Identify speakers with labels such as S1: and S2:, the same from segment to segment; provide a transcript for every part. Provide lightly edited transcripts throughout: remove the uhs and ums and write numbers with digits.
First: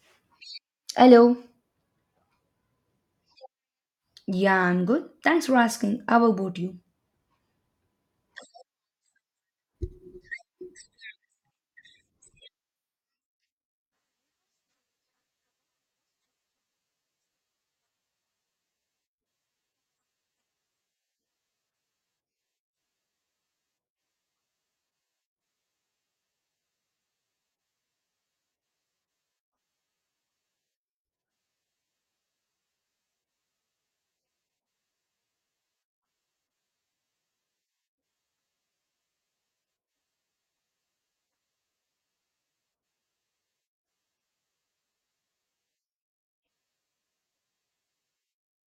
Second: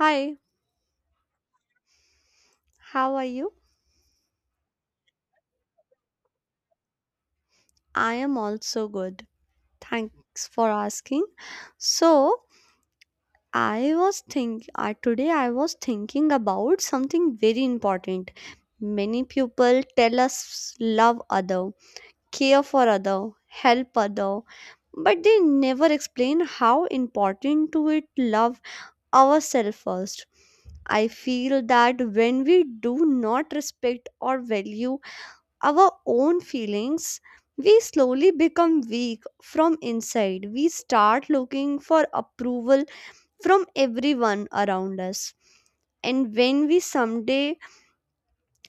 S1: Hi,
S2: Hello.
S1: how are you?
S2: Yeah, I'm good. Thanks for asking. How about you?
S1: I am also good. Thanks for asking. So, I was think Today I was thinking about something very important. Many people tell us love other, care for other, help other, but they never explain how important to it love ourselves first. I feel that when we do not respect or value our own feelings, we slowly become weak from inside. We start looking for approval from everyone around us. And when we someday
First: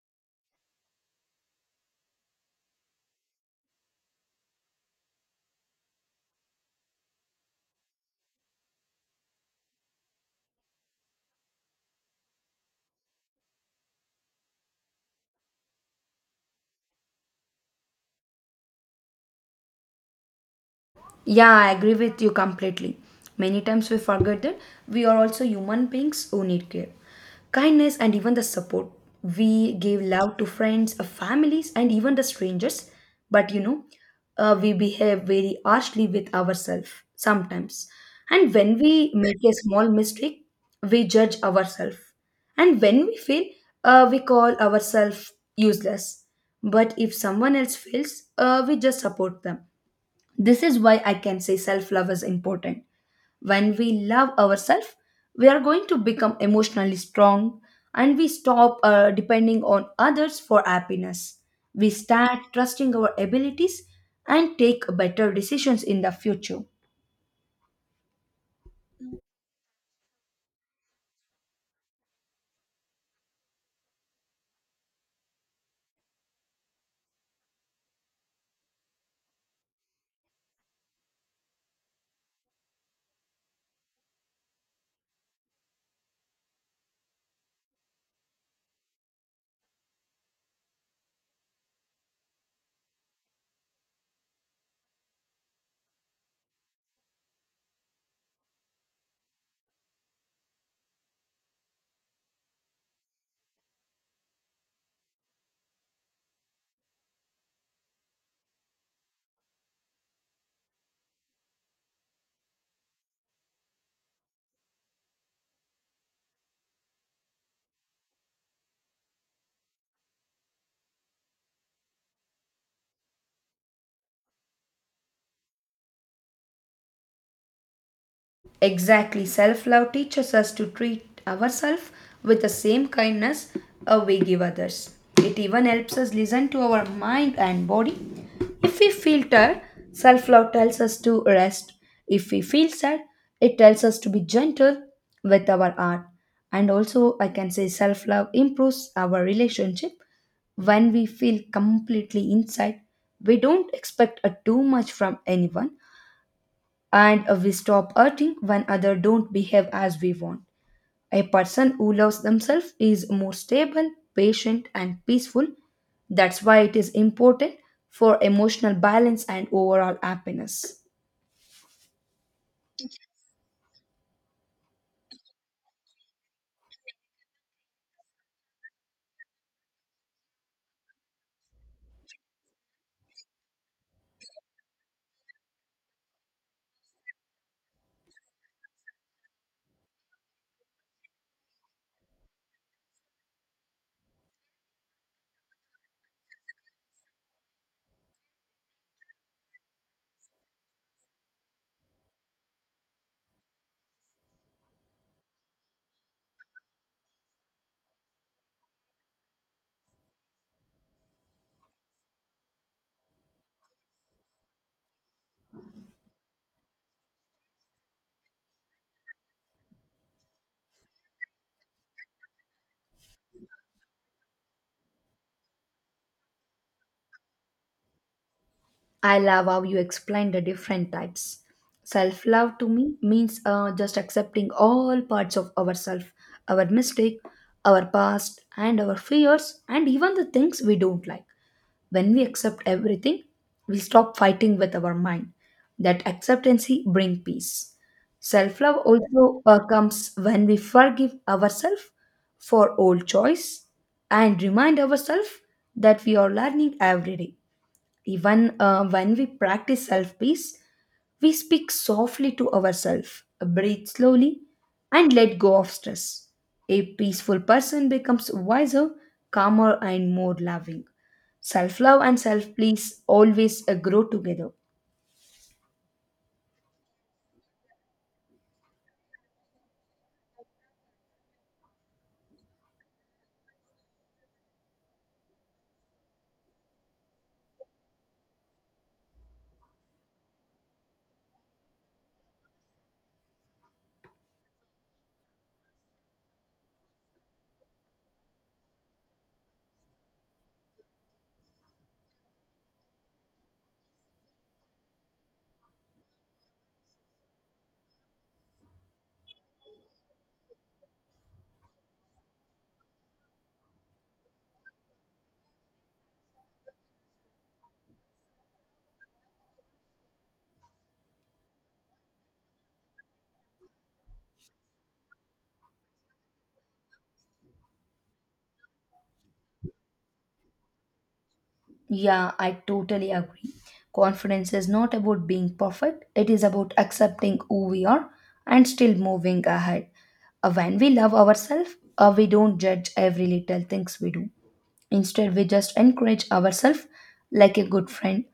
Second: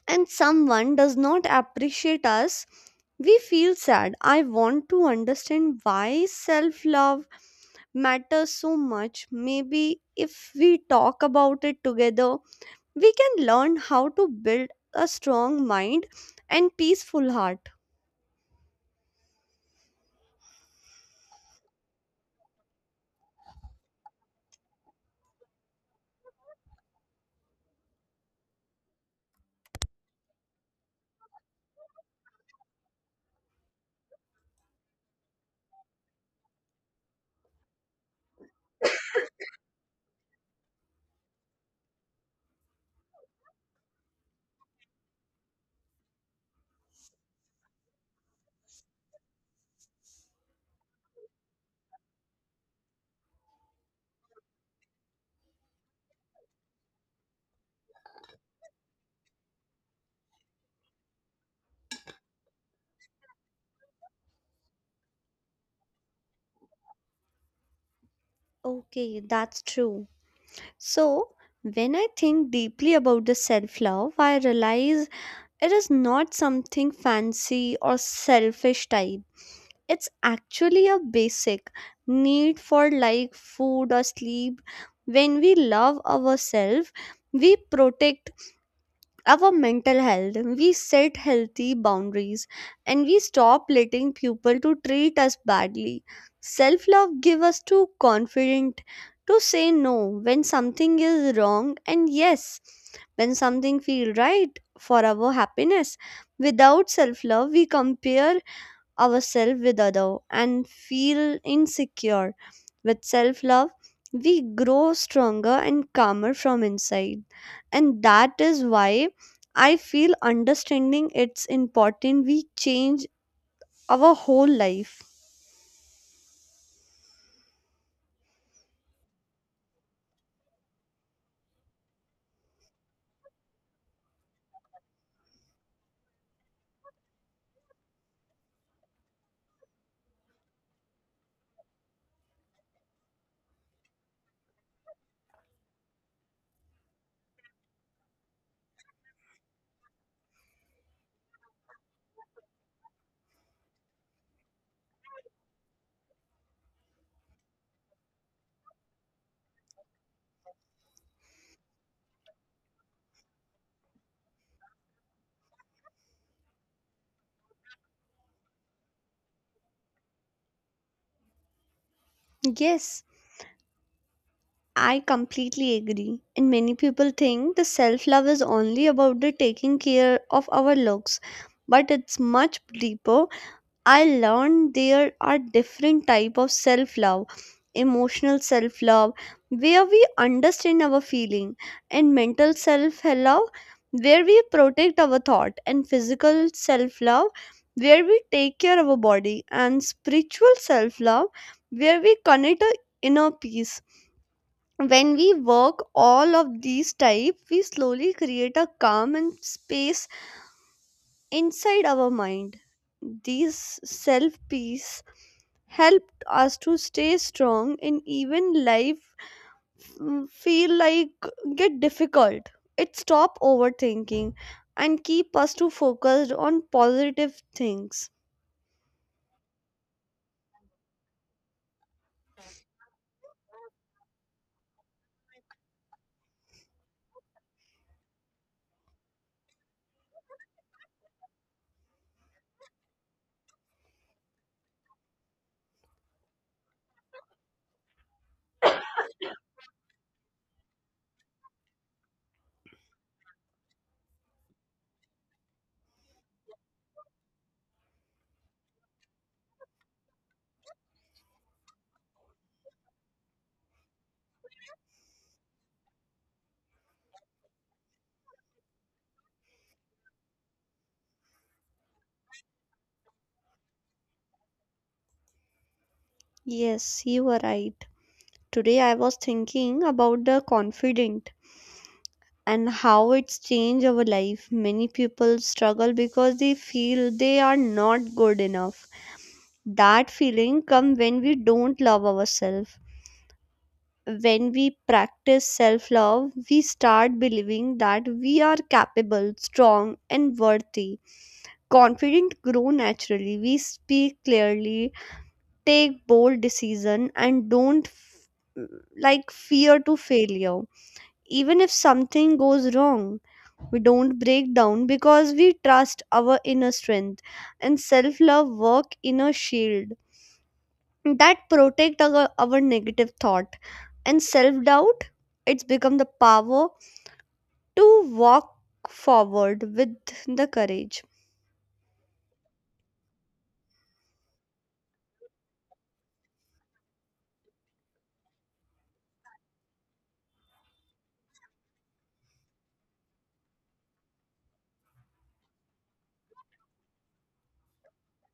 S1: and someone does not appreciate us, we feel sad. I want to understand why self love matters so much. Maybe if we talk about it together, we can learn how to build a strong mind and peaceful heart.
S2: Yeah, I agree with you completely. Many times we forget that we are also human beings who need care, kindness, and even the support. We give love to friends, families, and even the strangers, but we behave very harshly with ourselves sometimes. And when we make a small mistake, we judge ourselves. And when we fail, we call ourselves useless. But if someone else fails, we just support them. This is why I can say self love is important. When we love ourselves, we are going to become emotionally strong and we stop depending on others for happiness. We start trusting our abilities and take better decisions in the future.
S1: Okay, that's true. So, when I think deeply about the self love, I realize it is not something fancy or selfish type. It's actually a basic need for like food or sleep. When we love ourselves, we protect our mental health, we set healthy boundaries, and we stop letting people to treat us badly. Self love give us to confident to say no when something is wrong and yes when something feel right for our happiness. Without self love, we compare ourselves with other and feel insecure. With self-love, we grow stronger and calmer from inside. And that is why I feel understanding it's important we change our whole life.
S2: Exactly, self love teaches us to treat ourselves with the same kindness we give others. It even helps us listen to our mind and body. If we feel tired, self love tells us to rest. If we feel sad, it tells us to be gentle with our heart. And also, I can say self love improves our relationship when we feel completely inside. We don't expect too much from anyone and we stop hurting when others don't behave as we want. A person who loves themselves is more stable, patient, and peaceful. That's why it is important for emotional balance and overall happiness.
S1: Yes, I completely agree. And many people think the self love is only about the taking care of our looks, but it's much deeper. I learned there are different type of self-love: emotional self-love where we understand our feeling, and mental self-love where we protect our thought, and physical self-love where we take care of our body, and spiritual self-love where we connect our inner peace. When we work all of these type, we slowly create a calm and space inside our mind. These self peace helped us to stay strong, and even life feel like get difficult. It stop overthinking and keep us to focused on positive things.
S2: I love how you explain the different types. Self love to me means just accepting all parts of ourselves, our mistake, our past, and our fears, and even the things we don't like. When we accept everything, we stop fighting with our mind. That acceptancy brings peace. Self love also comes when we forgive ourselves for old choice and remind ourselves that we are learning every day. Even when we practice self peace, we speak softly to ourselves, breathe slowly, and let go of stress. A peaceful person becomes wiser, calmer, and more loving. Self love and self please always grow together.
S1: Yes, you are right. Today I was thinking about the confident and how it's changed our life. Many people struggle because they feel they are not good enough. That feeling comes when we don't love ourselves. When we practice self love, we start believing that we are capable, strong, and worthy. Confident grow naturally. We speak clearly, take bold decision, and don't f- like fear to failure. Even if something goes wrong, we don't break down because we trust our inner strength, and self love work inner shield that protect our negative thought and self-doubt. It's become the power to walk forward with the courage.
S2: Yeah, I totally agree. Confidence is not about being perfect, it is about accepting who we are and still moving ahead. When we love ourselves, we don't judge every little things we do. Instead, we just encourage ourselves like a good friend.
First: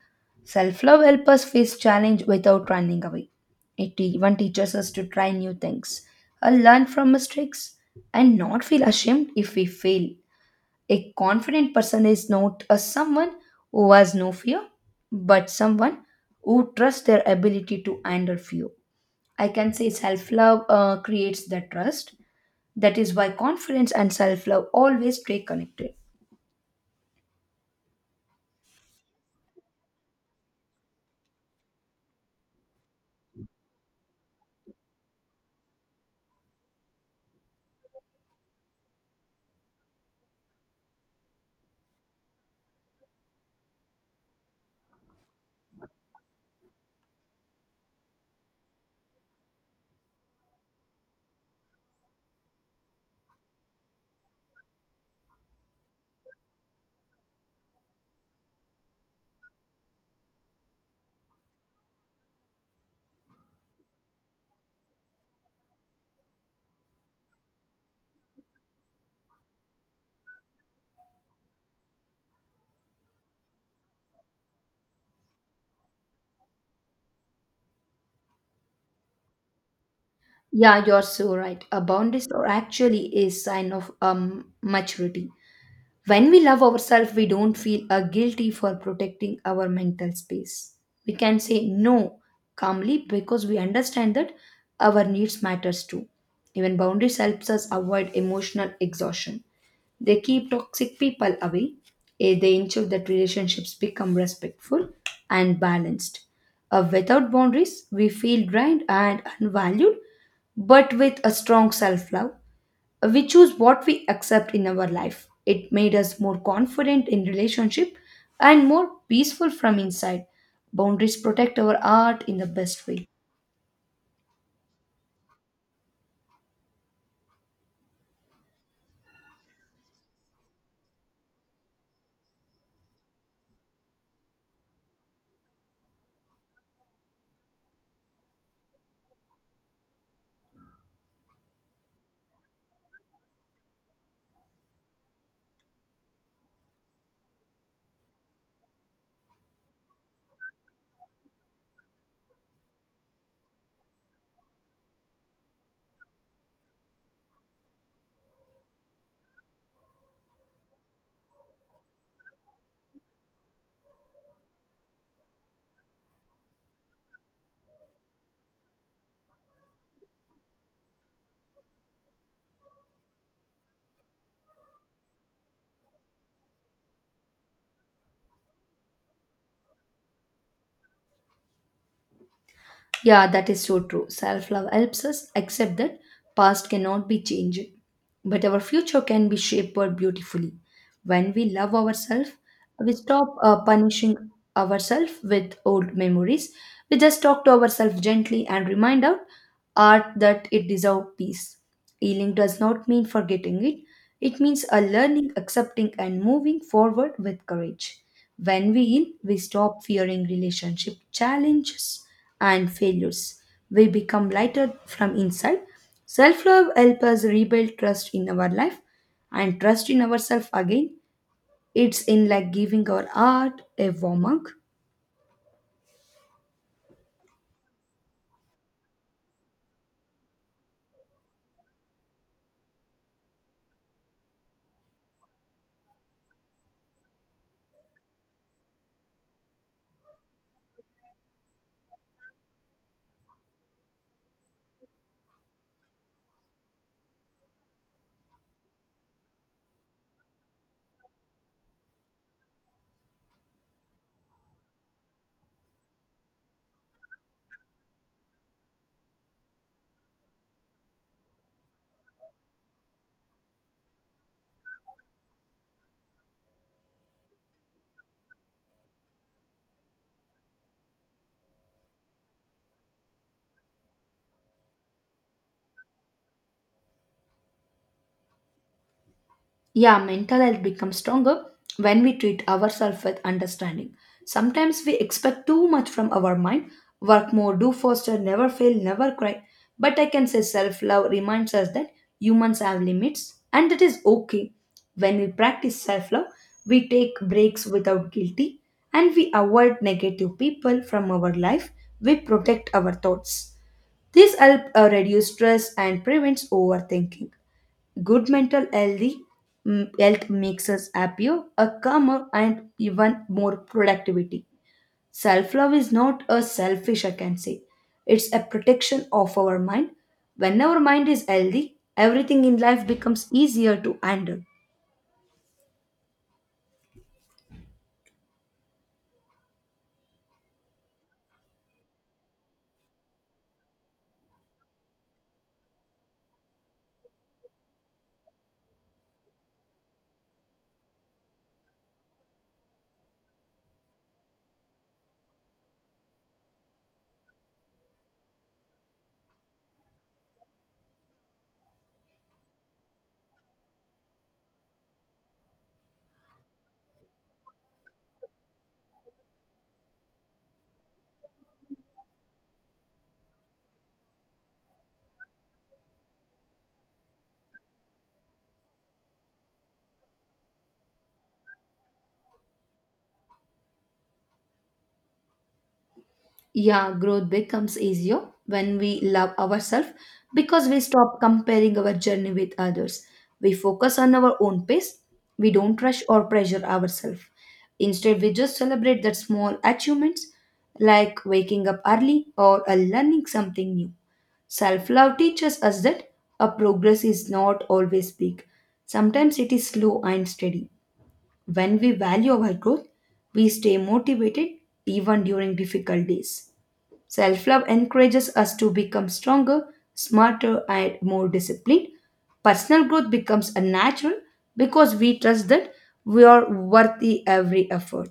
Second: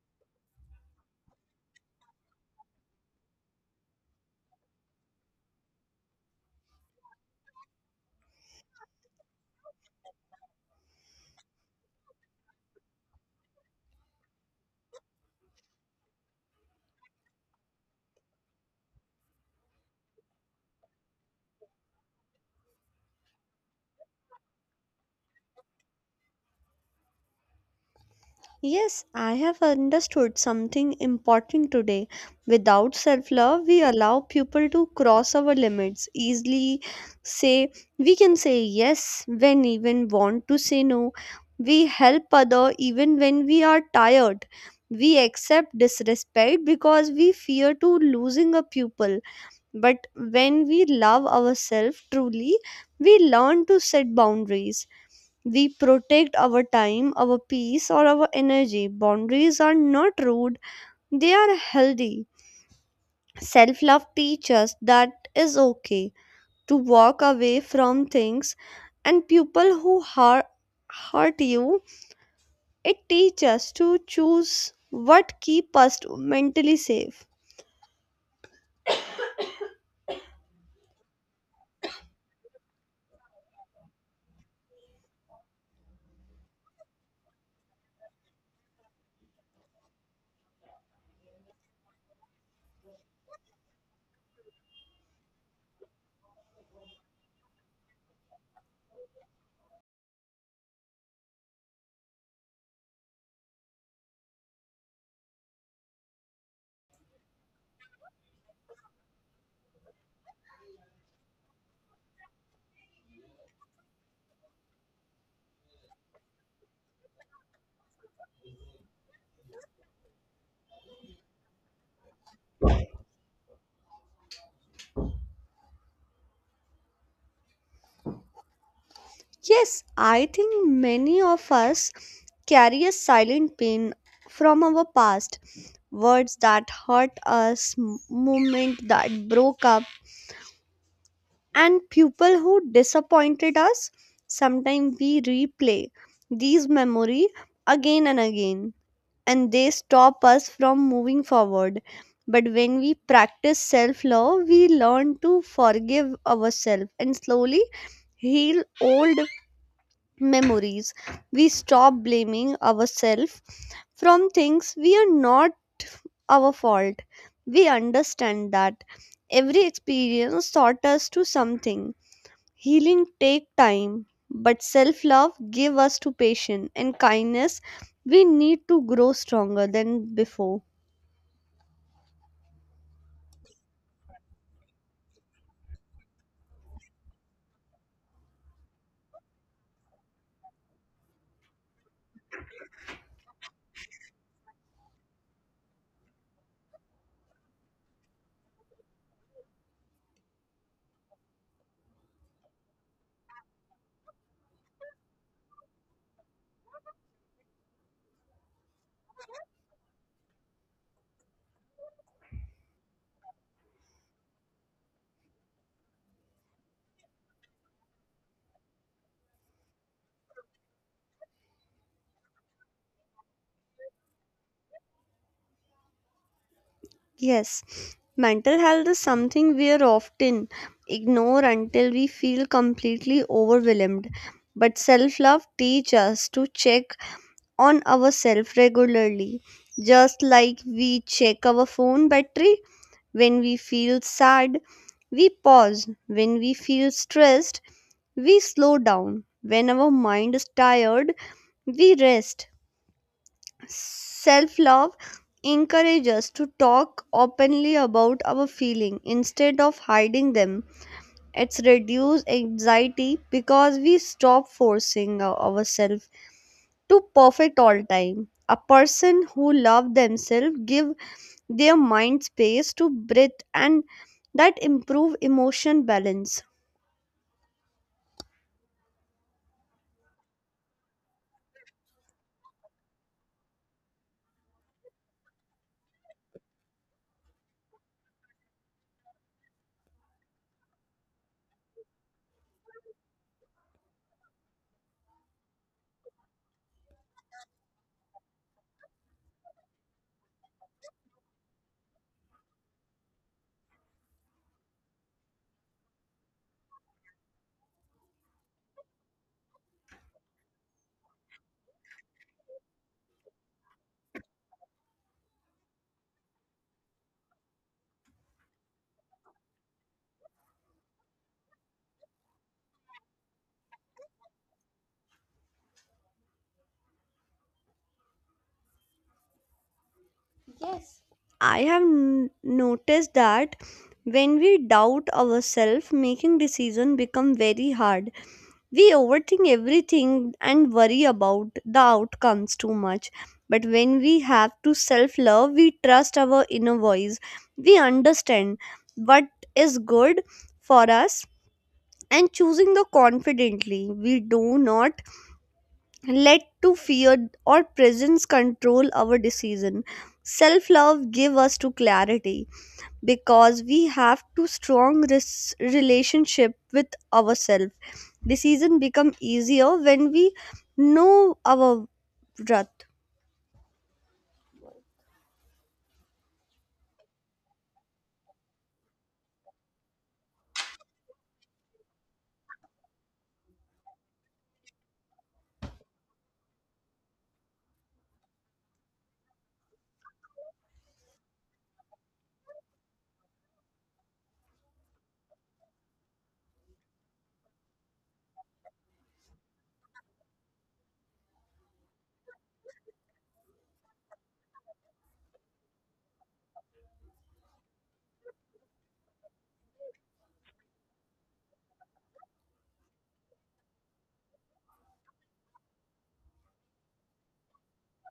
S2: Self love helps us face challenge without running away. It even teaches us to try new things, learn from mistakes, and not feel ashamed if we fail. A confident person is not a someone who has no fear, but someone who trusts their ability to handle fear. I can say self love creates that trust. That is why confidence and self love always stay connected.
S1: Yes, I have understood something important today. Without self love, we allow people to cross our limits easily. Say, we can say yes when even want to say no. We help other even when we are tired. We accept disrespect because we fear to losing a pupil. But when we love ourselves truly, we learn to set boundaries. We protect our time, our peace, or our energy. Boundaries are not rude, they are healthy. Self love teaches us that is okay to walk away from things and people who hurt you. It teaches us to choose what keep us mentally safe.
S2: Yeah, you're so right. A boundary, are actually is sign of maturity. When we love ourselves, we don't feel guilty for protecting our mental space. We can say no calmly because we understand that our needs matters too. Even boundaries helps us avoid emotional exhaustion. They keep toxic people away. They ensure that relationships become respectful and balanced. Without boundaries, we feel drained and unvalued, but with a strong self love, we choose what we accept in our life. It made us more confident in relationship and more peaceful from inside. Boundaries protect our art in the best way.
S1: Yes, I think many of us carry a silent pain from our past. Words that hurt us, moment that broke up, and people who disappointed us. Sometimes we replay these memory again and again, and they stop us from moving forward. But when we practice self love, we learn to forgive ourselves and slowly heal old memories. We stop blaming ourselves from things we are not our fault. We understand that every experience taught us to something. Healing take time, but self-love give us to patience and kindness. We need to grow stronger than before.
S2: Yeah, that is so true. Self love helps us accept that past cannot be changed, but our future can be shaped beautifully. When we love ourselves, we stop punishing ourselves with old memories. We just talk to ourselves gently and remind our art that it deserves peace. Healing does not mean forgetting it. It means a learning, accepting, and moving forward with courage. When we heal, we stop fearing relationship challenges and failures. We become lighter from inside. Self love helps us rebuild trust in our life and trust in ourselves again. It's in like giving our art a warm up.
S1: Yes, mental health is something we are often ignore until we feel completely overwhelmed. But self love teaches us to check on ourselves regularly, just like we check our phone battery when we feel sad. We pause when we feel stressed. We slow down. When our mind is tired, we rest. Self love encourages us to talk openly about our feelings instead of hiding them. It's reduced anxiety because we stop forcing ourselves to perfect all time. A person who love themselves give their mind space to breathe, and that improve emotion balance.
S2: Yeah, mental health becomes stronger when we treat ourselves with understanding. Sometimes we expect too much from our mind, work more, do faster, never fail, never cry. But I can say self love reminds us that humans have limits and it is okay. When we practice self love, we take breaks without guilty and we avoid negative people from our life. We protect our thoughts. This helps reduce stress and prevents overthinking. Good mental healthy health makes us happier, a calmer, and even more productivity. Self love is not a selfish, I can say. It's a protection of our mind. When our mind is healthy, everything in life becomes easier to handle.
S1: I have n- noticed that when we doubt ourselves, making decision become very hard. We overthink everything and worry about the outcomes too much. But when we have to self love, we trust our inner voice. We understand what is good for us and choosing the confidently. We do not let to fear or presence control our decision. Self love give us to clarity because we have to strong relationship with ourselves. Decision become easier when we know our breath.
S2: Yeah, growth becomes easier when we love ourselves because we stop comparing our journey with others. We focus on our own pace. We don't rush or pressure ourselves. Instead, we just celebrate that small achievements like waking up early or learning something new. Self love teaches us that a progress is not always big. Sometimes it is slow and steady. When we value our growth, we stay motivated even during difficult days. Self love encourages us to become stronger, smarter, and more disciplined. Personal growth becomes a natural because we trust that we are worthy every effort.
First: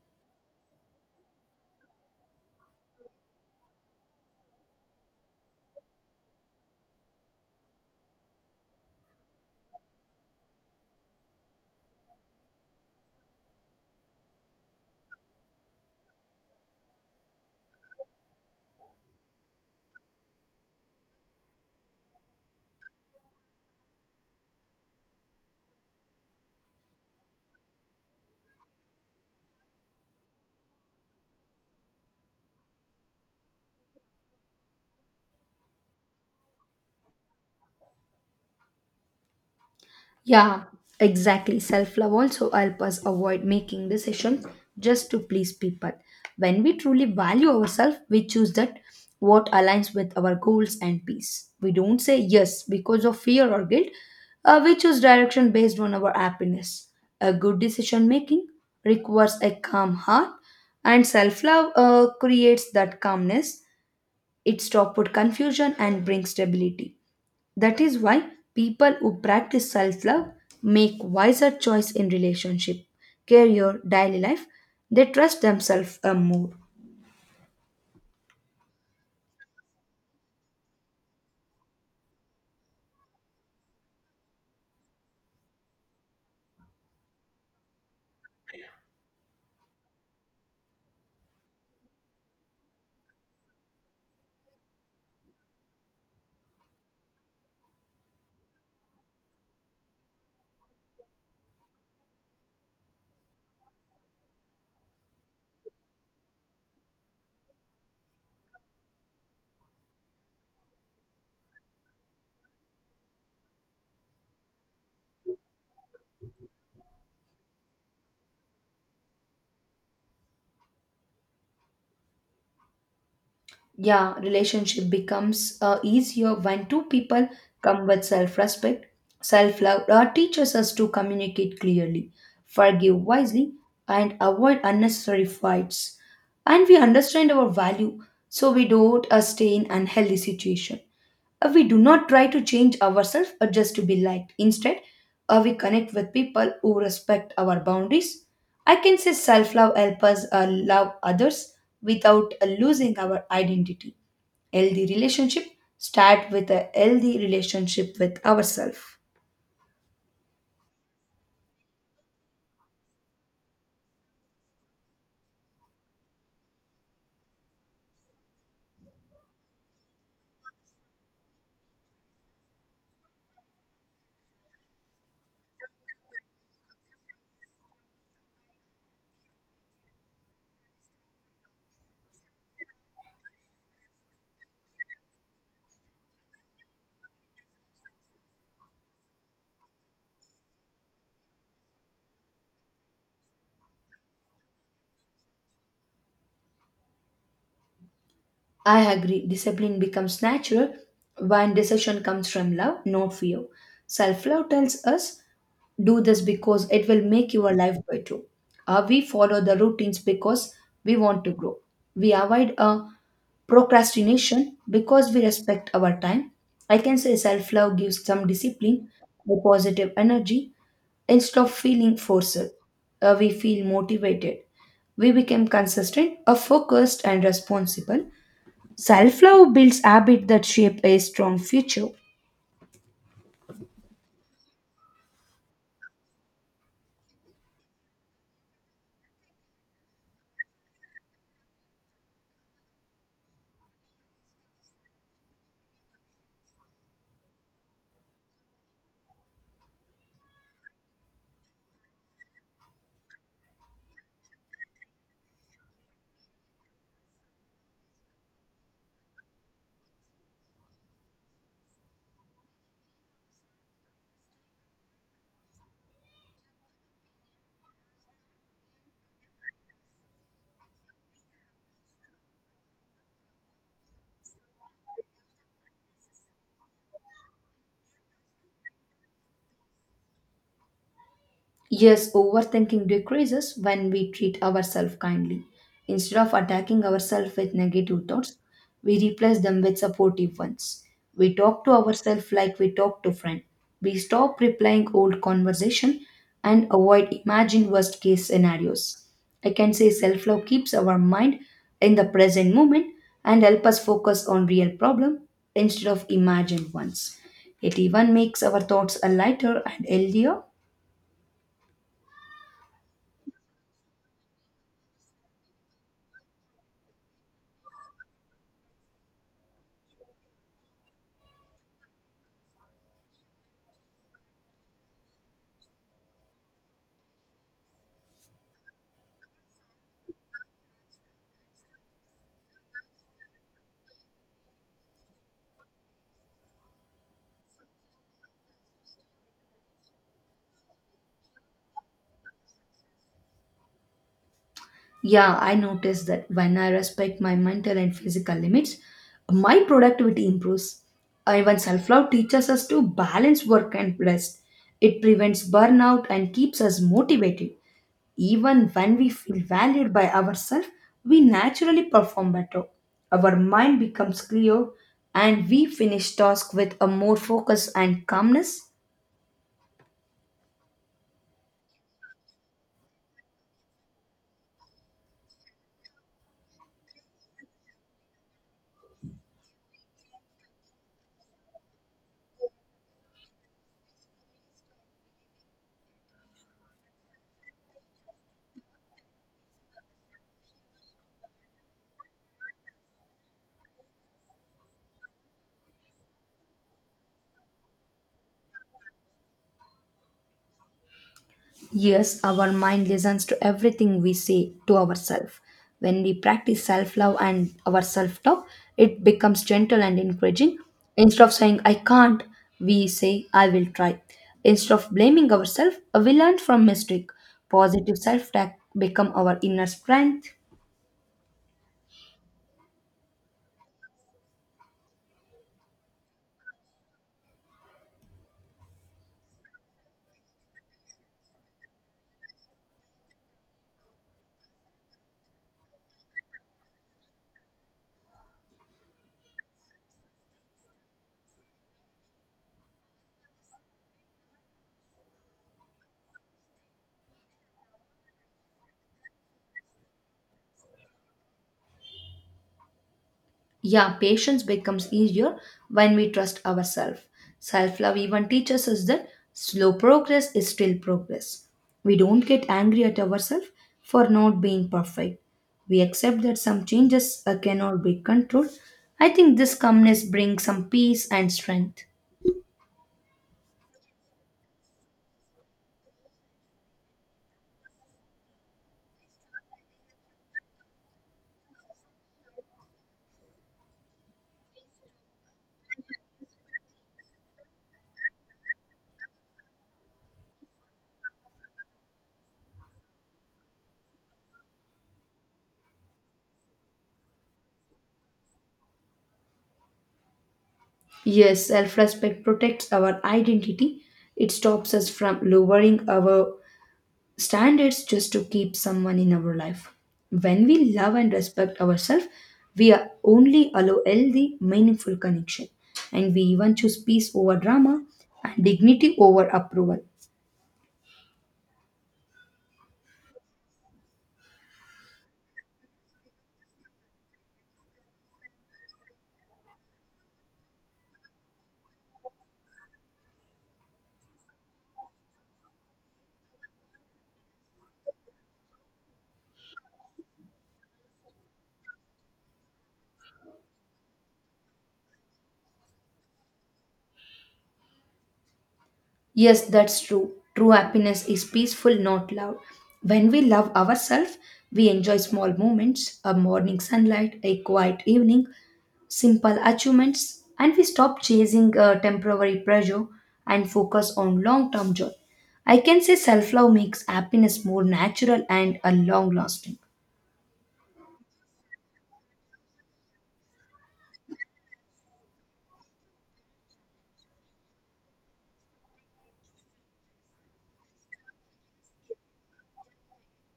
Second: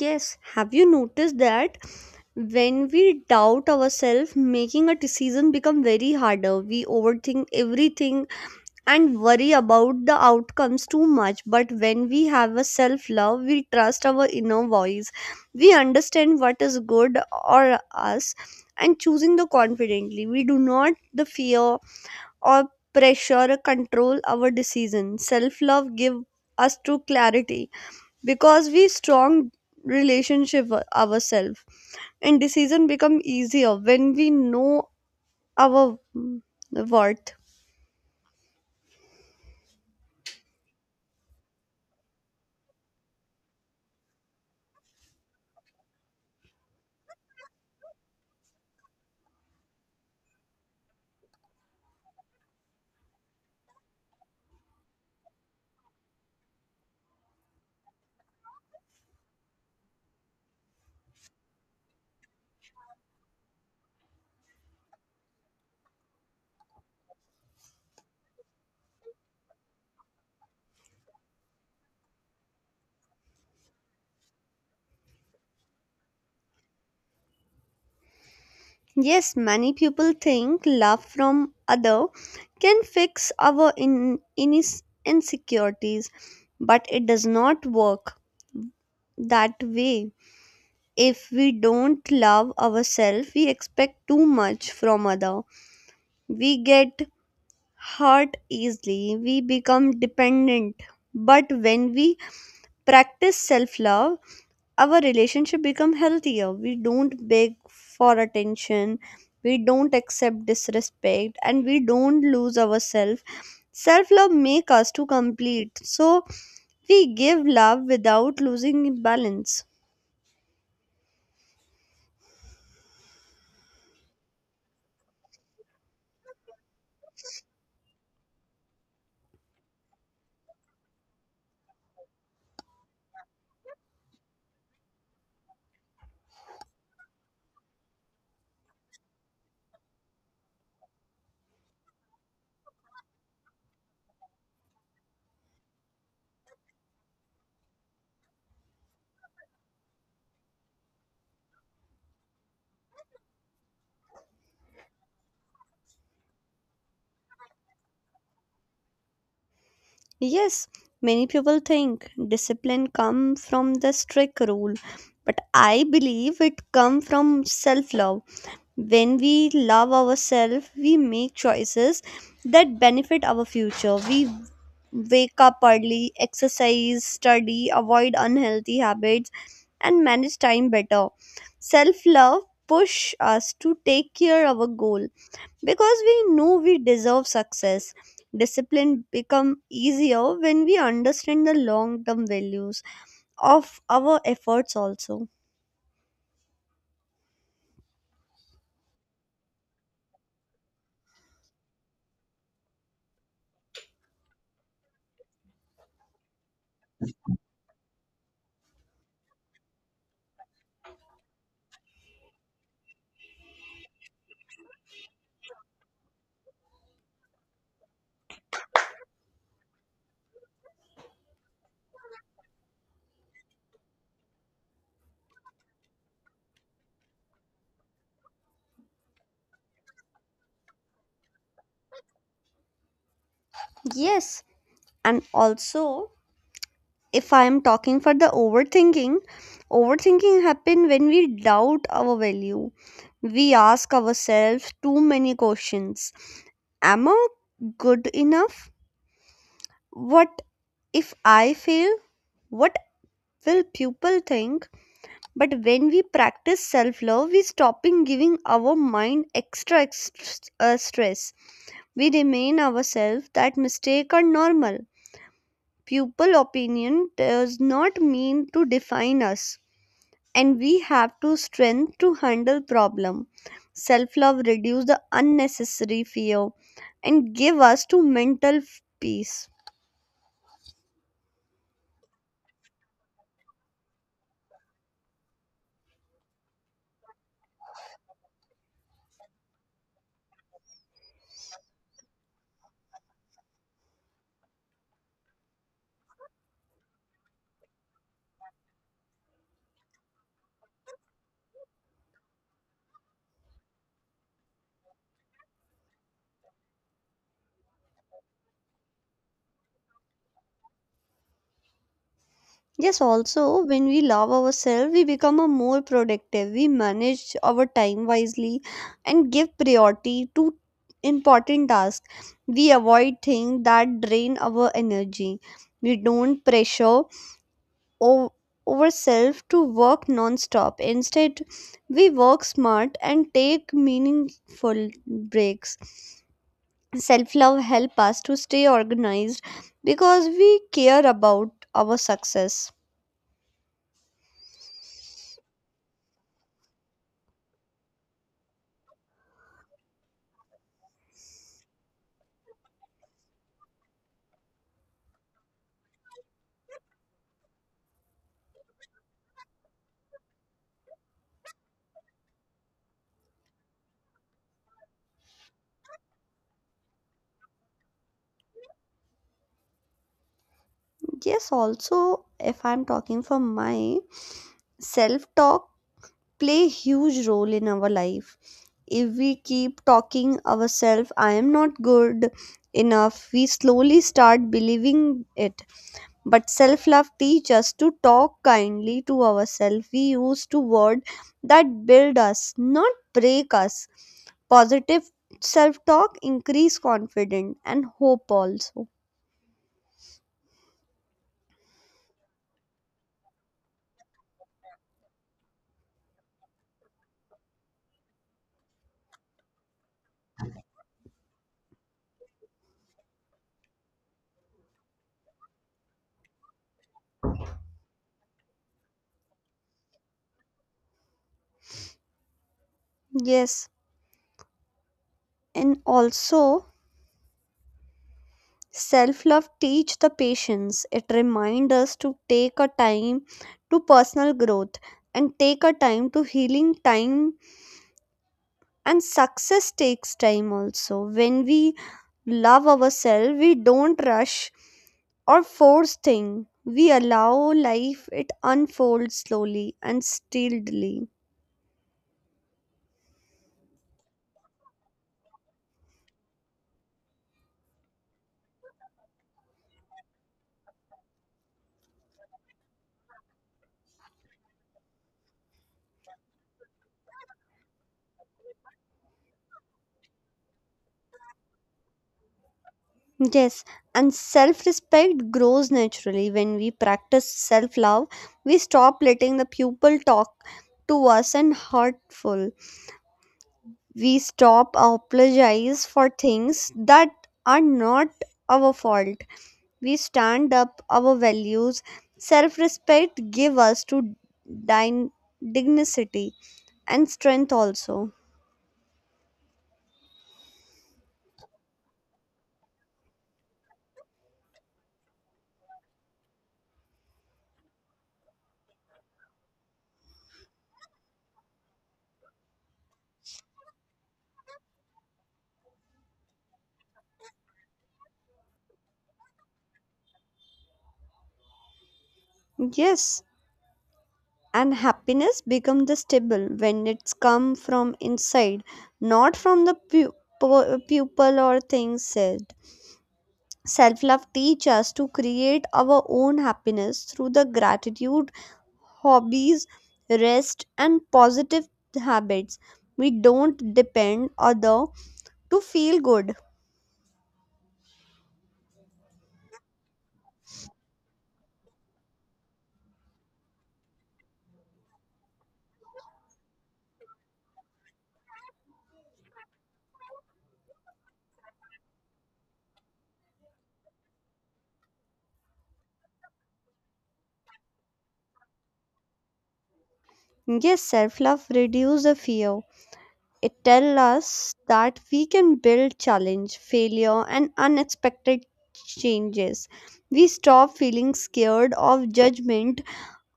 S1: Yes, have you noticed that when we doubt ourselves, making a decision become very harder? We overthink everything and worry about the outcomes too much. But when we have a self love, we trust our inner voice. We understand what is good or us, and choosing the confidently. We do not the fear or pressure control our decision. Self love give us to clarity because we strong relationship ourselves, and decision become easier when we know our worth.
S2: Yeah, exactly. Self love also help us avoid making decisions just to please people. When we truly value ourselves, we choose that what aligns with our goals and peace. We don't say yes because of fear or guilt. We choose direction based on our happiness. A good decision making requires a calm heart, and self love creates that calmness. It stops confusion and brings stability. That is why people who practice self love make wiser choice in relationship, career, daily life. They trust themselves more.
S1: Yes, many people think love from other can fix our in, inis insecurities, but it does not work that way. If we don't love ourselves, we expect too much from other. We get hurt easily. We become dependent. But when we practice self-love, our relationship become healthier. We don't beg for attention, we don't accept disrespect, and we don't lose ourselves. Self love make us to complete, so we give love without losing balance.
S2: Yeah, relationship becomes easier when two people come with self-respect. Self-love teaches us to communicate clearly, forgive wisely, and avoid unnecessary fights, and we understand our value, so we don't stay in unhealthy situation. We do not try to change ourselves or just to be liked. Instead, we connect with people who respect our boundaries. I can say self love helps us love others without losing our identity. Healthy relationship start with a healthy relationship with ourselves.
S1: Yes, many people think discipline come from the strict rule, but I believe it come from self love. When we love ourselves, we make choices that benefit our future. We wake up early, exercise, study, avoid unhealthy habits, and manage time better. Self love push us to take care of our goal because we know we deserve success. Discipline become easier when we understand the long term values of our efforts also.
S2: I agree. Discipline becomes natural when decision comes from love, not fear. Self love tells us, do this because it will make your life better. We follow the routines because we want to grow. We avoid procrastination because we respect our time. I can say self love gives some discipline, a positive energy. Instead of feeling forced, we feel motivated. We become consistent, focused, and responsible. Self love builds habits that shape a strong future.
S1: Yes, and also, if I am talking for the overthinking, overthinking happen when we doubt our value. We ask ourselves too many questions. Am I good enough? What if I fail? What will people think? But when we practice self love, we stopping giving our mind extra stress. We remain ourselves that mistake are normal, pupil opinion does not mean to define us, and we have to strength to handle problem. Self love reduce the unnecessary fear and give us to mental peace.
S2: Yes, overthinking decreases when we treat ourselves kindly. Instead of attacking ourselves with negative thoughts, we replace them with supportive ones. We talk to ourselves like we talk to friend. We stop replaying old conversation and avoid imagined worst case scenarios. I can say self-love keeps our mind in the present moment and help us focus on real problem instead of imagined ones. It even makes our thoughts a lighter and healthier.
S1: Yes, also when we love ourselves, we become a more productive. We manage our time wisely and give priority to important tasks. We avoid things that drain our energy. We don't pressure o- ourselves to work non-stop. Instead, we work smart and take meaningful breaks. Self-love help us to stay organized because we care about our success.
S2: Yeah, I noticed that when I respect my mental and physical limits, my productivity improves. Even self love teaches us to balance work and rest. It prevents burnout and keeps us motivated. Even when we feel valued by ourselves, we naturally perform better. Our mind becomes clear and we finish tasks with a more focus and calmness.
S1: Yes, also, if I'm talking for my self-talk, play a huge role in our life. If we keep talking ourselves I am not good enough, we slowly start believing it. But self love teaches us to talk kindly to ourselves. We use to word that build us, not break us. Positive self talk increase confidence and hope also.
S2: Yes, our mind listens to everything we say to ourselves. When we practice self love and our self talk, it becomes gentle and encouraging. Instead of saying, I can't, we say, I will try. Instead of blaming ourselves, we learn from mistake. Positive self talk become our inner strength.
S1: Yes, and also self love teach the patience. It reminds us to take a time to personal growth and take a time to healing time and success takes time also. When we love ourselves, we don't rush or force thing. We allow life it unfolds slowly and steadily.
S2: Yeah, patience becomes easier when we trust ourselves. Self love even teaches us that slow progress is still progress. We don't get angry at ourselves for not being perfect. We accept that some changes cannot be controlled. I think this calmness brings some peace and strength.
S1: Yes, and self respect grows naturally when we practice self love. We stop letting the people talk to us and hurtful. We stop apologize for things that are not our fault. We stand up our values. Self respect give us to din- dignity and strength also.
S2: Yes, self respect protects our identity. It stops us from lowering our standards just to keep someone in our life. When we love and respect ourselves, we are only allow healthy, meaningful connection, and we even choose peace over drama and dignity over approval.
S1: Yes, and happiness become the stable when it's come from inside, not from the people or things said. Self love teach us to create our own happiness through the gratitude, hobbies, rest, and positive habits. We don't depend other to feel good.
S2: Yes, that's true. True happiness is peaceful, not loud. When we love ourselves, we enjoy small moments, a morning sunlight, a quiet evening, simple achievements, and we stop chasing temporary pleasure and focus on long term joy. I can say self love makes happiness more natural and a long lasting.
S1: Yes, self love reduce the fear. It tells us that we can build challenge, failure, and unexpected changes. We stop feeling scared of judgment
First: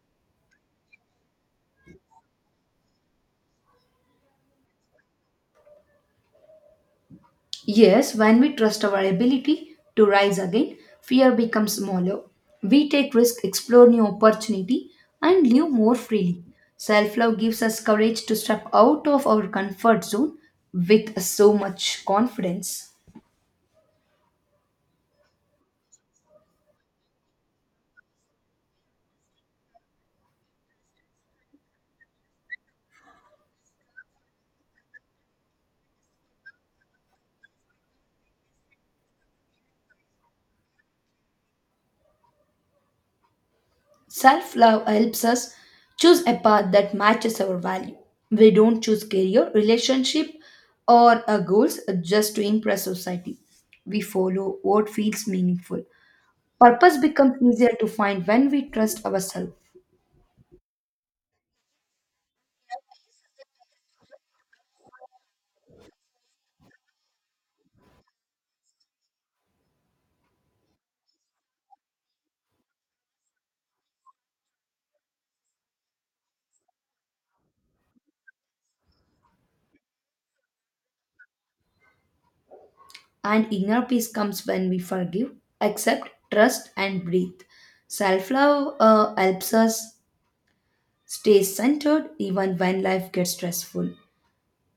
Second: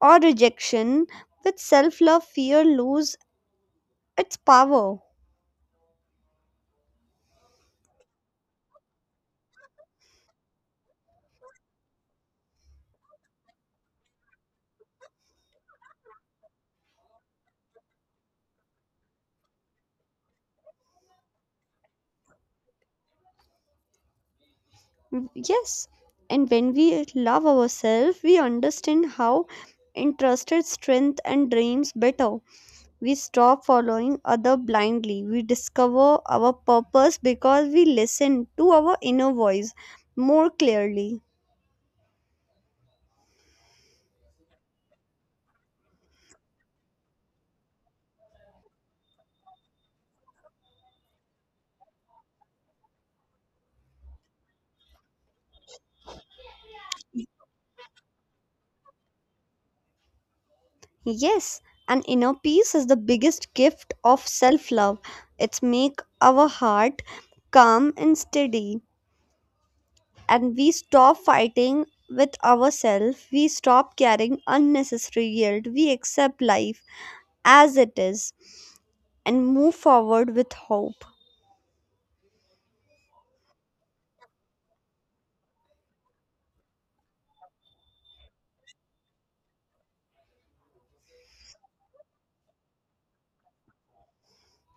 S1: or rejection. With self love, fear lose its power.
S2: Yes, when we trust our ability to rise again, fear becomes smaller. We take risk, explore new opportunity, and live more freely. Self love gives us courage to step out of our comfort zone with so much confidence.
S1: Yes, and when we love ourselves, we understand how interested strength and dreams better. We stop following other blindly. We discover our purpose because we listen to our inner voice more clearly.
S2: Self love helps us choose a path that matches our value. We don't choose career, relationship, or our goals just to impress society. We follow what feels meaningful. Purpose becomes easier to find when we trust ourselves,
S1: Yes, an inner peace is the biggest gift of self-love. It's make our heart calm and steady, and we stop fighting with ourselves. We stop carrying unnecessary guilt. We accept life as it is and move forward with hope.
S2: and inner peace comes when we forgive, accept, trust, and breathe. Self love helps us stay centered even when life gets stressful.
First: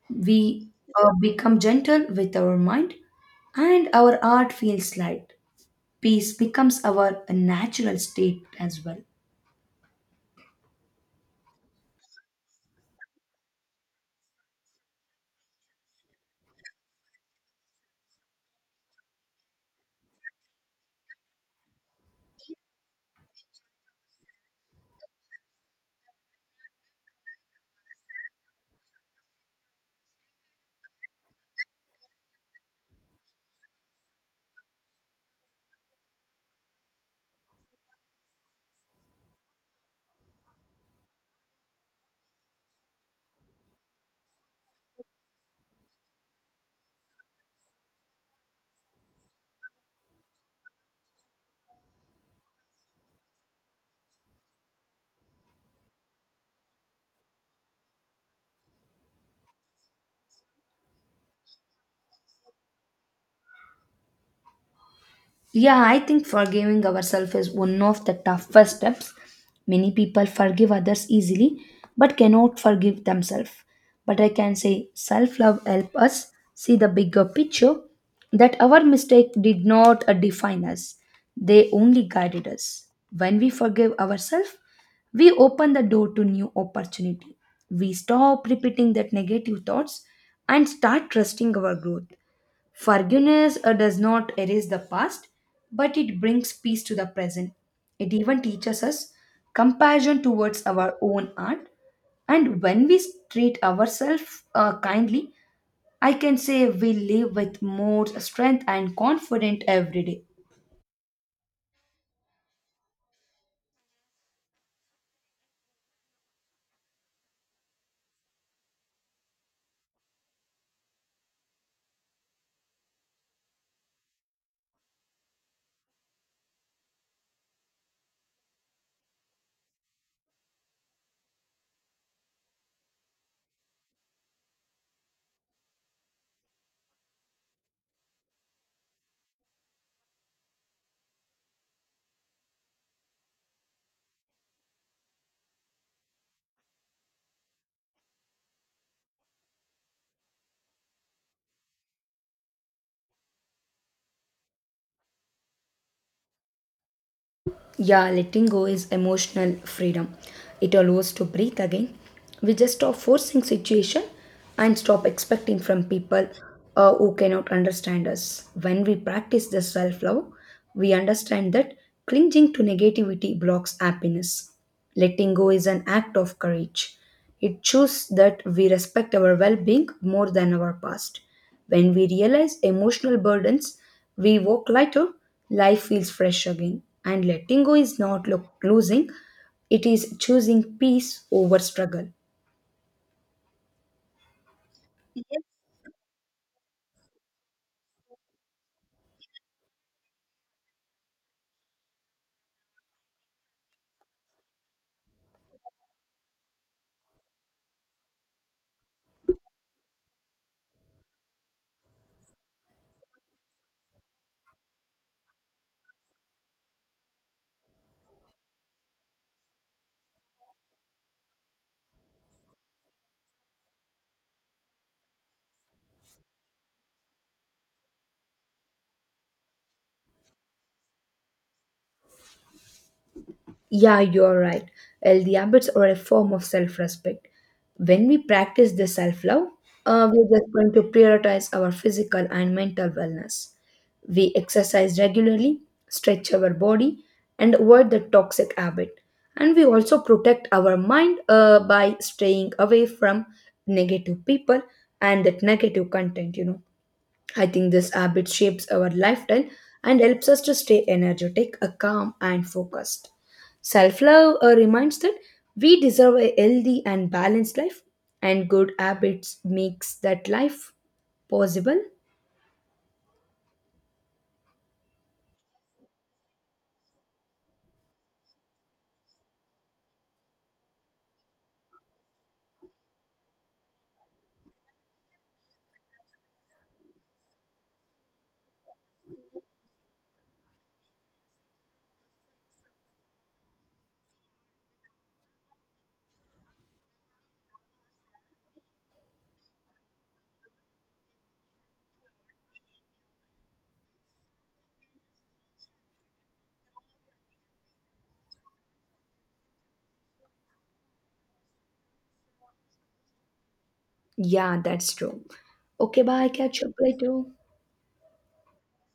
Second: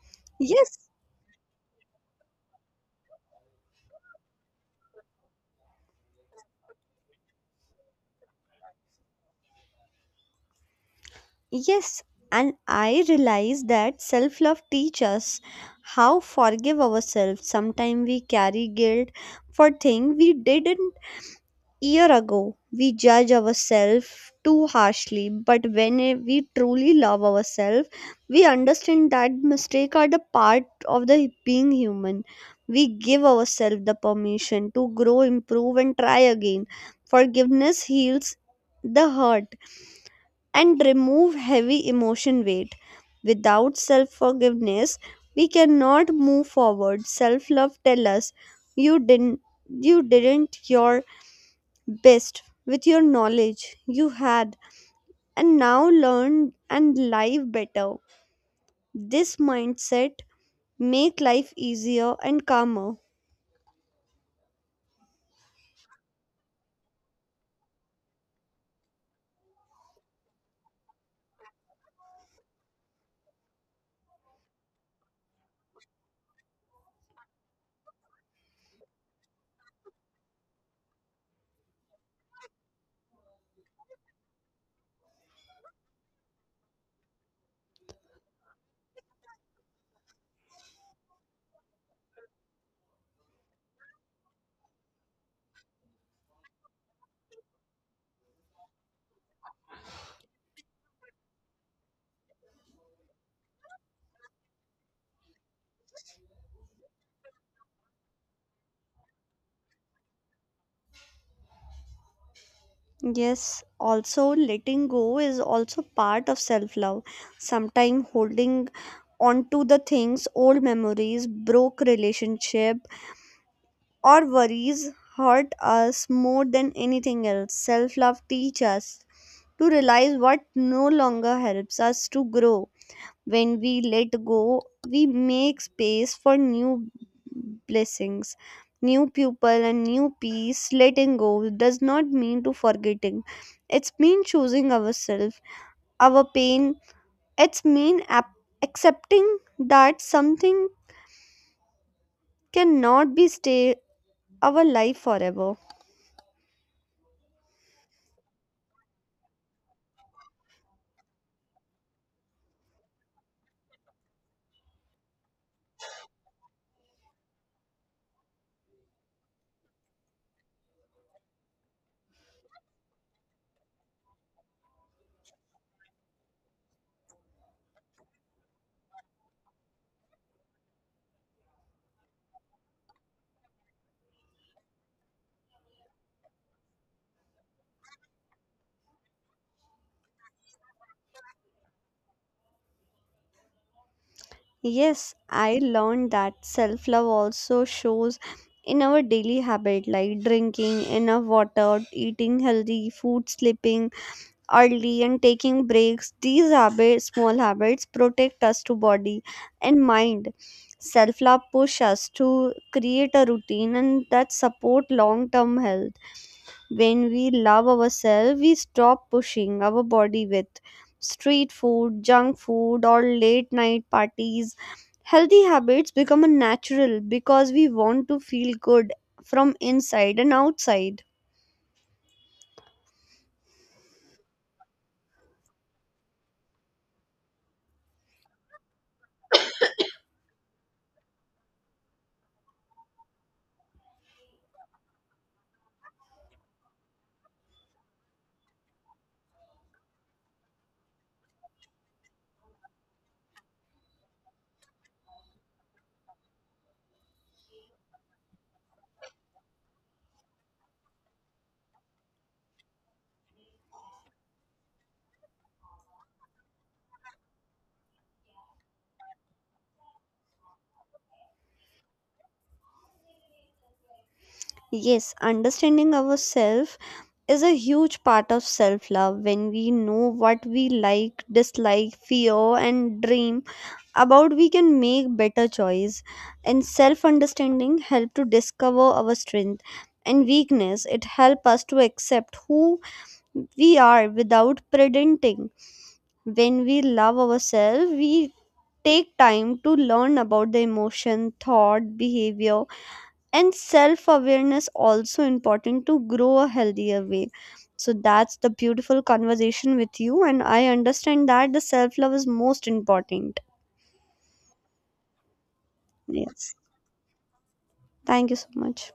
S2: We
S1: Yes,
S2: become gentle with our mind and our art feels light. Peace becomes our natural state as well.
S1: Yes, and I realize that self love teaches us how forgive ourselves. Sometimes we carry guilt for things we didn't year ago. We judge ourselves too harshly, but when we truly love ourselves, we understand that mistakes are the part of the being human. We give ourselves the permission to grow, improve, and try again. Forgiveness heals the hurt and remove heavy emotion weight. Without self forgiveness, we cannot move forward. Self love tells us you didn't you didn't your best with your knowledge you had, and now learn and live better. This mindset make life easier and calmer.
S2: Yeah, I think forgiving ourselves is one of the toughest steps. Many people forgive others easily but cannot forgive themselves. But I can say self love helps us see the bigger picture that our mistake did not define us, they only guided us. When we forgive ourselves, we open the door to new opportunity. We stop repeating that negative thoughts and start trusting our growth. Forgiveness does not erase the past, but it brings peace to the present. It even teaches us compassion towards our own art. And when we treat ourselves kindly, I can say we live with more strength and confident every day.
S1: Yes, also letting go is also part of self love. Sometimes holding on to the things, old memories, broke relationship, or worries hurt us more than anything else. Self love teaches us to realize what no longer helps us to grow. When we let go, we make space for new blessings, new people, and new peace. Letting go does not mean to forgetting. It's mean choosing ourselves, our pain. It's mean accepting that something cannot be stay our life forever.
S2: Yeah, letting go is emotional freedom. It allows to breathe again. We just stop forcing situation and stop expecting from people who cannot understand us. When we practice the self-love, we understand that clinging to negativity blocks happiness. Letting go is an act of courage. It shows that we respect our well being more than our past. When we realize emotional burdens, we walk lighter, life feels fresh again. And letting go is not losing, it is choosing peace over struggle.
S1: Yes, I learned that self love also shows in our daily habit like drinking enough water, eating healthy food, sleeping early, and taking breaks. These habits, small habits, protect us to body and mind. Self love push us to create a routine, and that support long term health. When we love ourselves, we stop pushing our body with street food, junk food, or late night parties. Healthy habits become a natural because we want to feel good from inside and outside.
S2: Yeah, you're right. Healthy habits are a form of self respect. When we practice this self love, we're just going to prioritize our physical and mental wellness. We exercise regularly, stretch our body, and avoid the toxic habit. And we also protect our mind by staying away from negative people and that negative content, I think this habit shapes our lifestyle and helps us to stay energetic, calm, and focused. Self love reminds that we deserve a healthy and balanced life, and good habits makes that life possible.
S1: Yes, understanding ourselves is a huge part of self love. When we know what we like, dislike, fear, and dream about, we can make better choice, and self understanding help to discover our strength and weakness. It help us to accept who we are without pretending. When we love ourselves, we take time to learn about the emotion thought behavior, and self awareness also important to grow a healthier way. So that's the beautiful conversation with you, and I understand that the self love is most important.
S2: Yeah, that's true. Okay, bye.
S1: Yes,
S2: Catch up later.
S1: thank you so much.